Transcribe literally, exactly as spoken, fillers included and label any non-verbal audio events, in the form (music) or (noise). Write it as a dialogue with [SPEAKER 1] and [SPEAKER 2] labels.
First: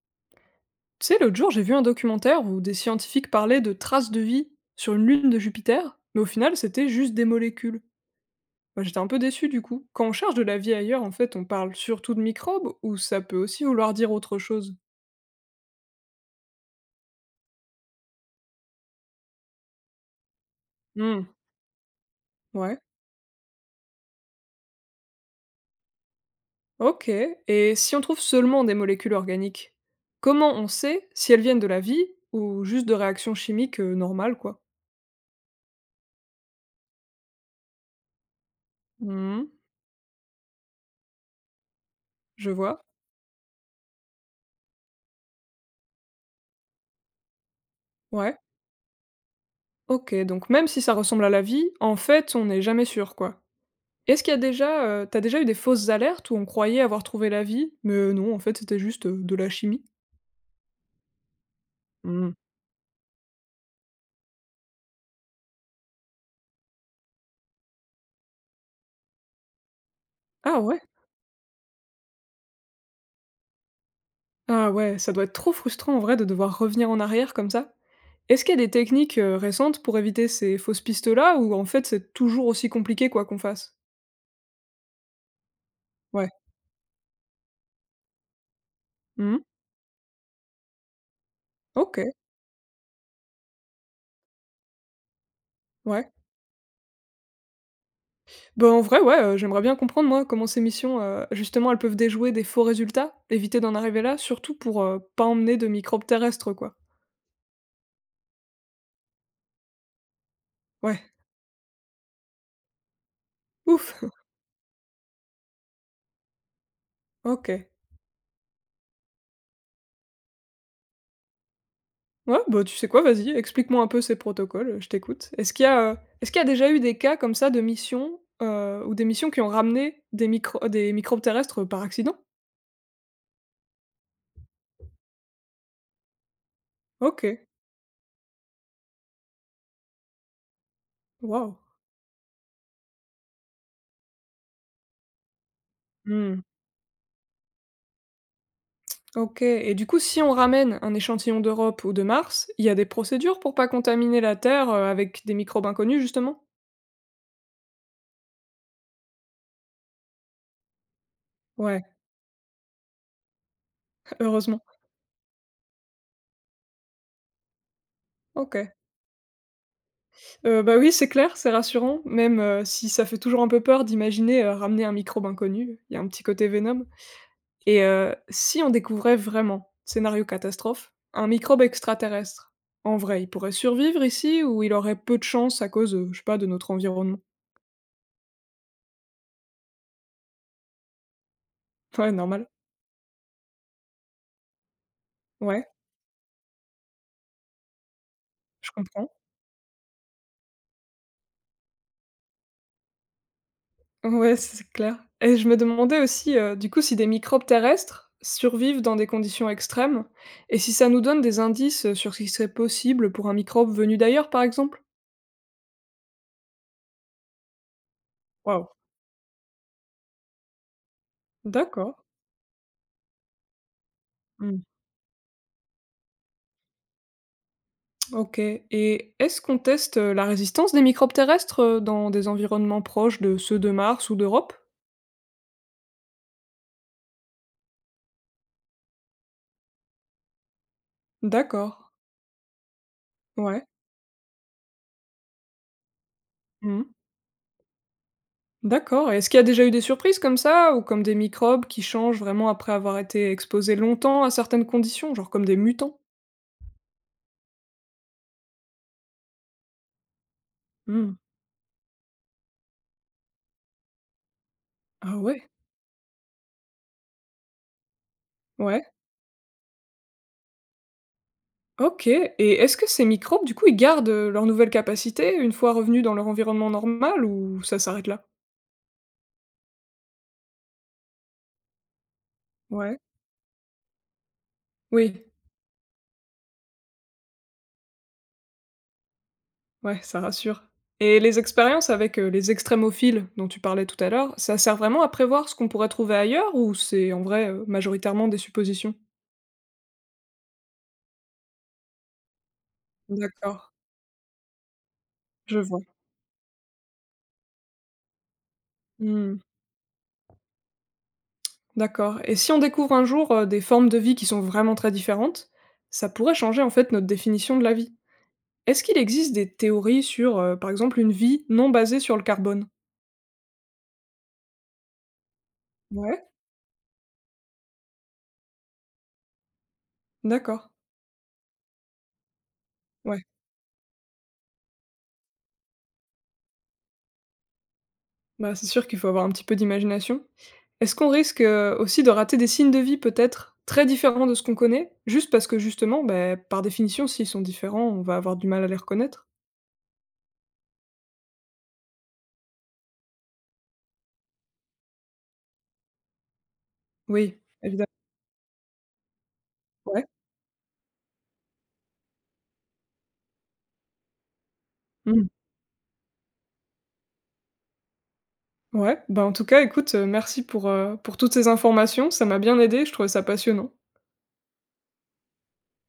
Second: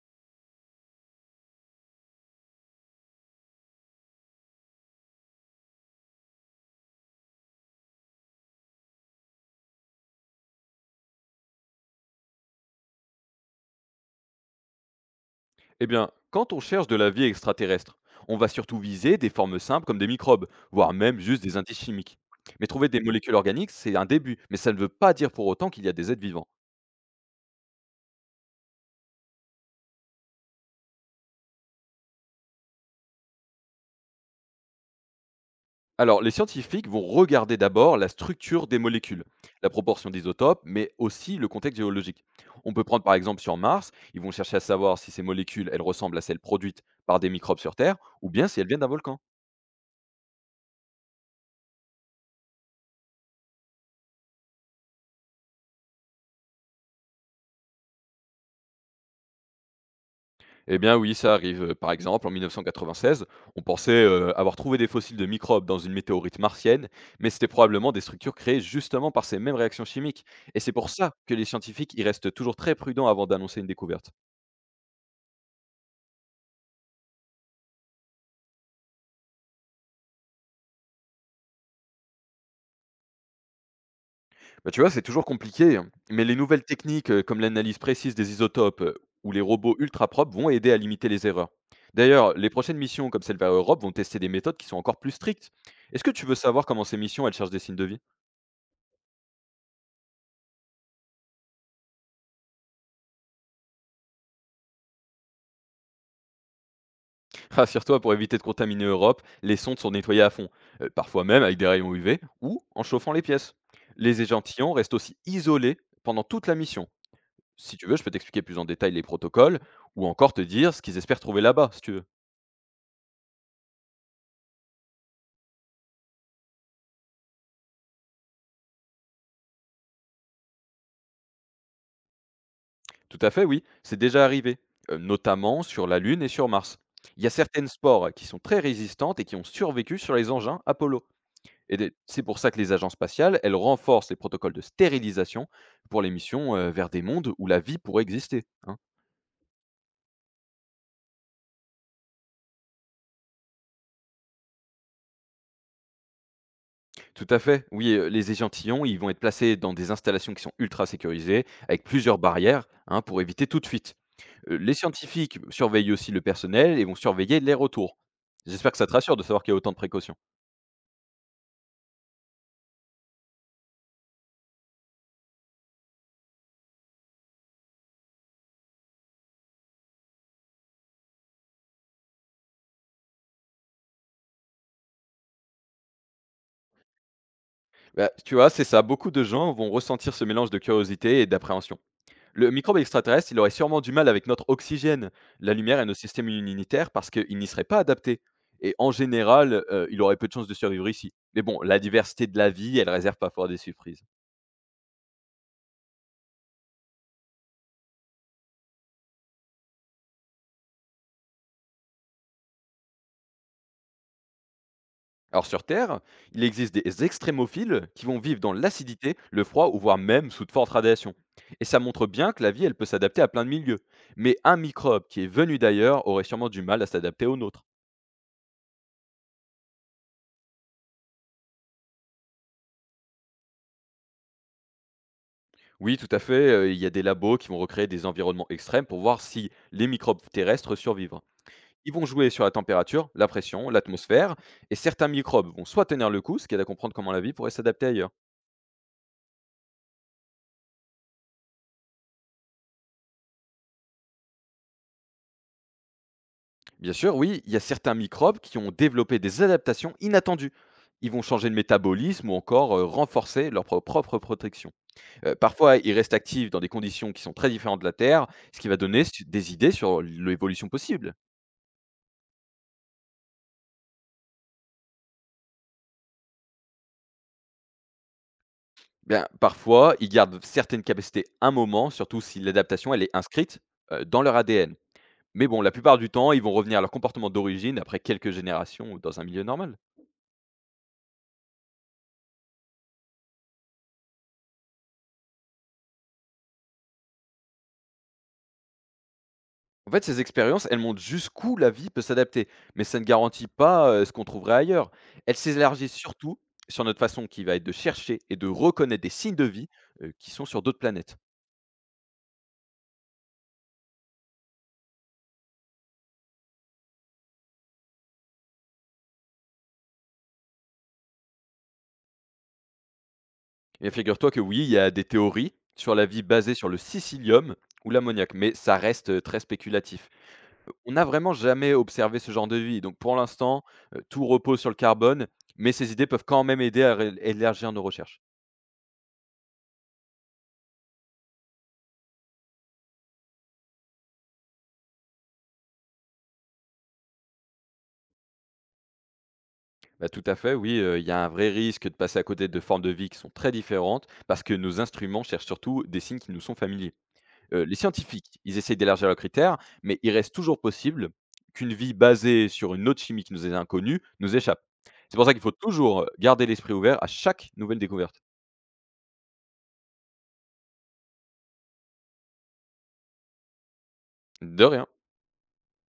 [SPEAKER 1] Tu sais, l'autre jour, j'ai vu un documentaire où des scientifiques parlaient de traces de vie sur une lune de Jupiter, mais au final, c'était juste des molécules. Bah, j'étais un peu déçu du coup. Quand on cherche de la vie ailleurs, en fait, on parle surtout de microbes ou ça peut aussi vouloir dire autre chose.
[SPEAKER 2] Eh bien, quand on cherche de la vie extraterrestre, on va surtout viser des formes simples comme des microbes, voire même
[SPEAKER 1] Hmm,
[SPEAKER 2] juste des indices chimiques. Mais
[SPEAKER 1] ouais.
[SPEAKER 2] trouver des molécules organiques, c'est un début, mais ça ne veut pas dire pour autant qu'il y a des êtres vivants.
[SPEAKER 1] Ok. Et si on trouve seulement des molécules organiques, comment on sait si elles viennent de la vie ou juste de réactions chimiques euh, normales, quoi?
[SPEAKER 2] Alors, les scientifiques vont regarder d'abord la structure des molécules,
[SPEAKER 1] Hmm,
[SPEAKER 2] la proportion d'isotopes, mais aussi le contexte géologique.
[SPEAKER 1] je
[SPEAKER 2] On
[SPEAKER 1] vois.
[SPEAKER 2] peut prendre par exemple sur Mars, ils vont chercher à savoir si ces molécules, elles ressemblent à celles produites par des microbes sur Terre, ou
[SPEAKER 1] Ouais.
[SPEAKER 2] bien si elles viennent d'un volcan.
[SPEAKER 1] Ok, donc même si ça ressemble à la vie, en fait, on n'est jamais sûr, quoi. Est-ce qu'il y a déjà, heu, tu déjà eu des fausses alertes où on croyait avoir trouvé la vie, mais non, en fait, c'était juste, heu, de la chimie?
[SPEAKER 2] Eh bien oui, ça arrive. Euh, Par exemple,
[SPEAKER 1] Mmh.
[SPEAKER 2] en mille neuf cent quatre-vingt-seize, on pensait euh, avoir trouvé des fossiles de microbes dans une météorite martienne, mais c'était probablement des structures créées justement par ces mêmes réactions chimiques.
[SPEAKER 1] Ah
[SPEAKER 2] Et c'est
[SPEAKER 1] ouais?
[SPEAKER 2] pour ça que les scientifiques y restent toujours très prudents avant d'annoncer une découverte.
[SPEAKER 1] Ah ouais, ça doit être trop frustrant en vrai de devoir revenir en arrière comme ça. Est-ce qu'il y a des techniques, heu, récentes pour éviter ces fausses pistes-là ou en fait, c'est toujours aussi compliqué quoi qu'on fasse?
[SPEAKER 2] Bah, tu vois, c'est toujours compliqué, hein, mais
[SPEAKER 1] Ouais.
[SPEAKER 2] les nouvelles techniques euh, comme l'analyse précise des isotopes euh, ou
[SPEAKER 1] Mmh.
[SPEAKER 2] les robots ultra propres vont aider à limiter les erreurs.
[SPEAKER 1] OK,
[SPEAKER 2] D'ailleurs, les prochaines missions comme celle vers Europe vont tester des méthodes qui sont encore plus strictes. Est-ce
[SPEAKER 1] ouais.
[SPEAKER 2] que tu veux savoir comment ces missions elles cherchent des signes de vie?
[SPEAKER 1] Ben en vrai, ouais, heu, j'aimerais bien comprendre moi comment ces missions, heu, justement, elles peuvent déjouer des faux résultats, éviter d'en arriver là, surtout pour, heu, pas emmener de microbes terrestres quoi.
[SPEAKER 2] Rassure-toi, pour éviter de contaminer Europe, les sondes sont nettoyées à fond, euh,
[SPEAKER 1] Ouais.
[SPEAKER 2] parfois même avec des rayons U V ou en chauffant les pièces.
[SPEAKER 1] Ouf!
[SPEAKER 2] Les
[SPEAKER 1] (laughs)
[SPEAKER 2] échantillons restent aussi isolés pendant toute la mission.
[SPEAKER 1] OK.
[SPEAKER 2] Si tu veux, je peux t'expliquer plus en détail les protocoles ou encore te dire ce qu'ils espèrent trouver là-bas, si tu veux.
[SPEAKER 1] Ouais, bah, tu sais quoi? Vas-y, explique-moi un peu ces protocoles, euh, je t'écoute. Est-ce qu'il y a, heu, est-ce qu'il y a déjà eu des cas comme ça de missions, heu, ou des missions qui ont ramené des micro des microbes terrestres, par accident?
[SPEAKER 2] Tout à fait, oui, c'est déjà arrivé, euh, notamment sur la Lune et sur Mars. Il y a
[SPEAKER 1] OK,
[SPEAKER 2] certaines spores qui sont très résistantes et qui ont survécu sur les engins Apollo.
[SPEAKER 1] waouh!
[SPEAKER 2] Et des- c'est pour ça que les agences spatiales, elles renforcent les protocoles de stérilisation pour les
[SPEAKER 1] Mmh,
[SPEAKER 2] missions euh, vers des mondes où la vie pourrait exister, hein.
[SPEAKER 1] OK et du coup, si on ramène un échantillon d'Europe ou de Mars, il y a des procédures pour pas contaminer la Terre, heu, avec des microbes inconnus, justement?
[SPEAKER 2] Tout à fait. Oui, heu, les échantillons, ils vont être placés dans des installations qui sont ultra sécurisées,
[SPEAKER 1] Ouais,
[SPEAKER 2] avec plusieurs barrières, hein, pour éviter toute fuite.
[SPEAKER 1] (laughs)
[SPEAKER 2] Heu,
[SPEAKER 1] heureusement.
[SPEAKER 2] les scientifiques surveillent aussi le personnel et vont surveiller les retours.
[SPEAKER 1] OK.
[SPEAKER 2] J'espère que ça te rassure de savoir qu'il y a autant de précautions.
[SPEAKER 1] Heu, bah, oui, c'est clair, c'est rassurant, même, heu, si ça fait toujours un peu peur d'imaginer, heu, ramener un microbe inconnu. Il y a un petit côté Venom. Et heu, si on découvrait vraiment, scénario catastrophe, un microbe extraterrestre, en vrai, il pourrait survivre ici ou il aurait peu de chance à cause, heu, je sais pas, de notre environnement?
[SPEAKER 2] Bah, tu vois, c'est ça, beaucoup de gens vont ressentir ce mélange de curiosité et d'appréhension.
[SPEAKER 1] Ouais, normal.
[SPEAKER 2] Le microbe extraterrestre, il aurait sûrement du mal avec notre oxygène, la
[SPEAKER 1] Ouais,
[SPEAKER 2] lumière et nos systèmes immunitaires parce qu'il n'y serait pas adapté,
[SPEAKER 1] je
[SPEAKER 2] et en
[SPEAKER 1] comprends.
[SPEAKER 2] général, heu, il aurait peu de chances de survivre ici. Mais bon, la diversité de la vie, elle réserve parfois des surprises.
[SPEAKER 1] Ouais, c'est clair. Et je me demandais aussi, heu, du coup, si des microbes terrestres survivent dans des conditions extrêmes et si ça nous donne des indices, heu, sur ce qui serait possible pour un microbe venu d'ailleurs, par exemple?
[SPEAKER 2] Alors sur Terre, il existe des extrémophiles qui vont vivre dans
[SPEAKER 1] Waouh,
[SPEAKER 2] l'acidité, le froid ou voire même sous de fortes radiations. Et ça
[SPEAKER 1] d'accord.
[SPEAKER 2] montre bien que la vie, elle peut s'adapter à plein de milieux. Mais un
[SPEAKER 1] Mmh.
[SPEAKER 2] microbe qui est venu d'ailleurs aurait sûrement du mal à s'adapter au nôtre.
[SPEAKER 1] OK et est-ce qu'on teste, heu, la résistance des microbes terrestres, heu, dans des environnements proches de ceux de Mars ou d'Europe?
[SPEAKER 2] Oui, tout à fait, euh, il y a des labos qui vont recréer des environnements extrêmes pour voir si les microbes terrestres survivent.
[SPEAKER 1] D'accord.
[SPEAKER 2] Ils vont jouer sur la température, la
[SPEAKER 1] Ouais.
[SPEAKER 2] pression, l'atmosphère, et certains microbes vont soit tenir le coup, ce qui aide à
[SPEAKER 1] Mmh.
[SPEAKER 2] comprendre comment la vie pourrait s'adapter ailleurs.
[SPEAKER 1] D'accord et est-ce qu'il y a déjà eu des surprises comme ça ou comme des microbes qui changent vraiment après avoir été exposés longtemps à certaines conditions, genre comme des mutants?
[SPEAKER 2] Bien sûr, oui, il y a certains microbes qui ont développé des adaptations inattendues. Ils
[SPEAKER 1] Mmh.
[SPEAKER 2] vont changer de métabolisme ou encore euh, renforcer leur pro- propre protection.
[SPEAKER 1] Ah
[SPEAKER 2] Euh,
[SPEAKER 1] ouais?
[SPEAKER 2] parfois, ils restent actifs dans des conditions qui sont très différentes de la Terre, ce qui va
[SPEAKER 1] Ouais.
[SPEAKER 2] donner su- des idées sur l'évolution possible.
[SPEAKER 1] OK et est-ce que ces microbes, du coup, ils gardent, heu, leurs nouvelles capacités une fois revenus dans leur environnement normal ou ça s'arrête là?
[SPEAKER 2] Bien, parfois, ils gardent certaines capacités un moment, surtout si l'adaptation
[SPEAKER 1] Ouais.
[SPEAKER 2] elle est inscrite euh, dans leur A D N.
[SPEAKER 1] Oui.
[SPEAKER 2] Mais bon, la plupart du temps, ils vont revenir à leur comportement d'origine après quelques générations ou dans un milieu normal.
[SPEAKER 1] Ouais, ça rassure. Et les expériences avec, heu, les extrémophiles dont tu parlais tout à l'heure, ça sert vraiment à prévoir ce qu'on pourrait trouver ailleurs ou c'est en vrai, heu, majoritairement des suppositions?
[SPEAKER 2] En fait, ces expériences, elles montrent jusqu'où la vie peut s'adapter, mais ça ne garantit
[SPEAKER 1] D'accord,
[SPEAKER 2] pas euh, ce qu'on trouverait ailleurs. Elles
[SPEAKER 1] je vois.
[SPEAKER 2] s'élargissent surtout sur notre façon qui va être de chercher et de reconnaître des signes
[SPEAKER 1] Mmh,
[SPEAKER 2] de vie euh, qui sont sur d'autres planètes.
[SPEAKER 1] d'accord et si on découvre un jour, heu, des formes de vie qui sont vraiment très différentes, ça pourrait changer en fait notre définition de la vie. Est-ce qu'il existe des théories sur, heu, par exemple une vie non basée sur le carbone?
[SPEAKER 2] Et bien, figure-toi que oui, il y a des théories sur la vie
[SPEAKER 1] Ouais,
[SPEAKER 2] basée sur le sicilium ou l'ammoniac, mais ça reste euh, très spéculatif.
[SPEAKER 1] d'accord.
[SPEAKER 2] Euh, On n'a vraiment jamais observé ce genre de vie, donc pour
[SPEAKER 1] Ouais.
[SPEAKER 2] l'instant, euh, tout repose sur le carbone, mais ces idées peuvent quand même aider à ré- élargir nos recherches.
[SPEAKER 1] Bah, c'est sûr qu'il faut avoir un petit peu d'imagination. Est-ce qu'on risque, heu, aussi de rater des signes de vie peut-être très différents de ce qu'on connaît? Juste parce que justement, beh, par définition, s'ils sont différents, on va avoir du mal à les reconnaître?
[SPEAKER 2] Bah, tout à fait, oui, heu, il y a un vrai risque de passer à côté de formes de vie qui sont très différentes, parce que nos instruments cherchent surtout des signes qui nous sont familiers.
[SPEAKER 1] Oui,
[SPEAKER 2] Heu, les
[SPEAKER 1] évidemment.
[SPEAKER 2] scientifiques, ils essayent d'élargir leurs critères, mais
[SPEAKER 1] Ouais.
[SPEAKER 2] il reste toujours possible qu'une vie basée sur une autre chimie qui nous est inconnue nous échappe. C'est pour
[SPEAKER 1] Mmh.
[SPEAKER 2] ça qu'il faut toujours garder l'esprit ouvert à chaque nouvelle découverte.
[SPEAKER 1] Ouais, bah, en tout cas, écoute, heu, merci pour, heu, pour toutes ces informations, ça m'a bien aidé. Je trouvais ça passionnant.
[SPEAKER 2] De rien.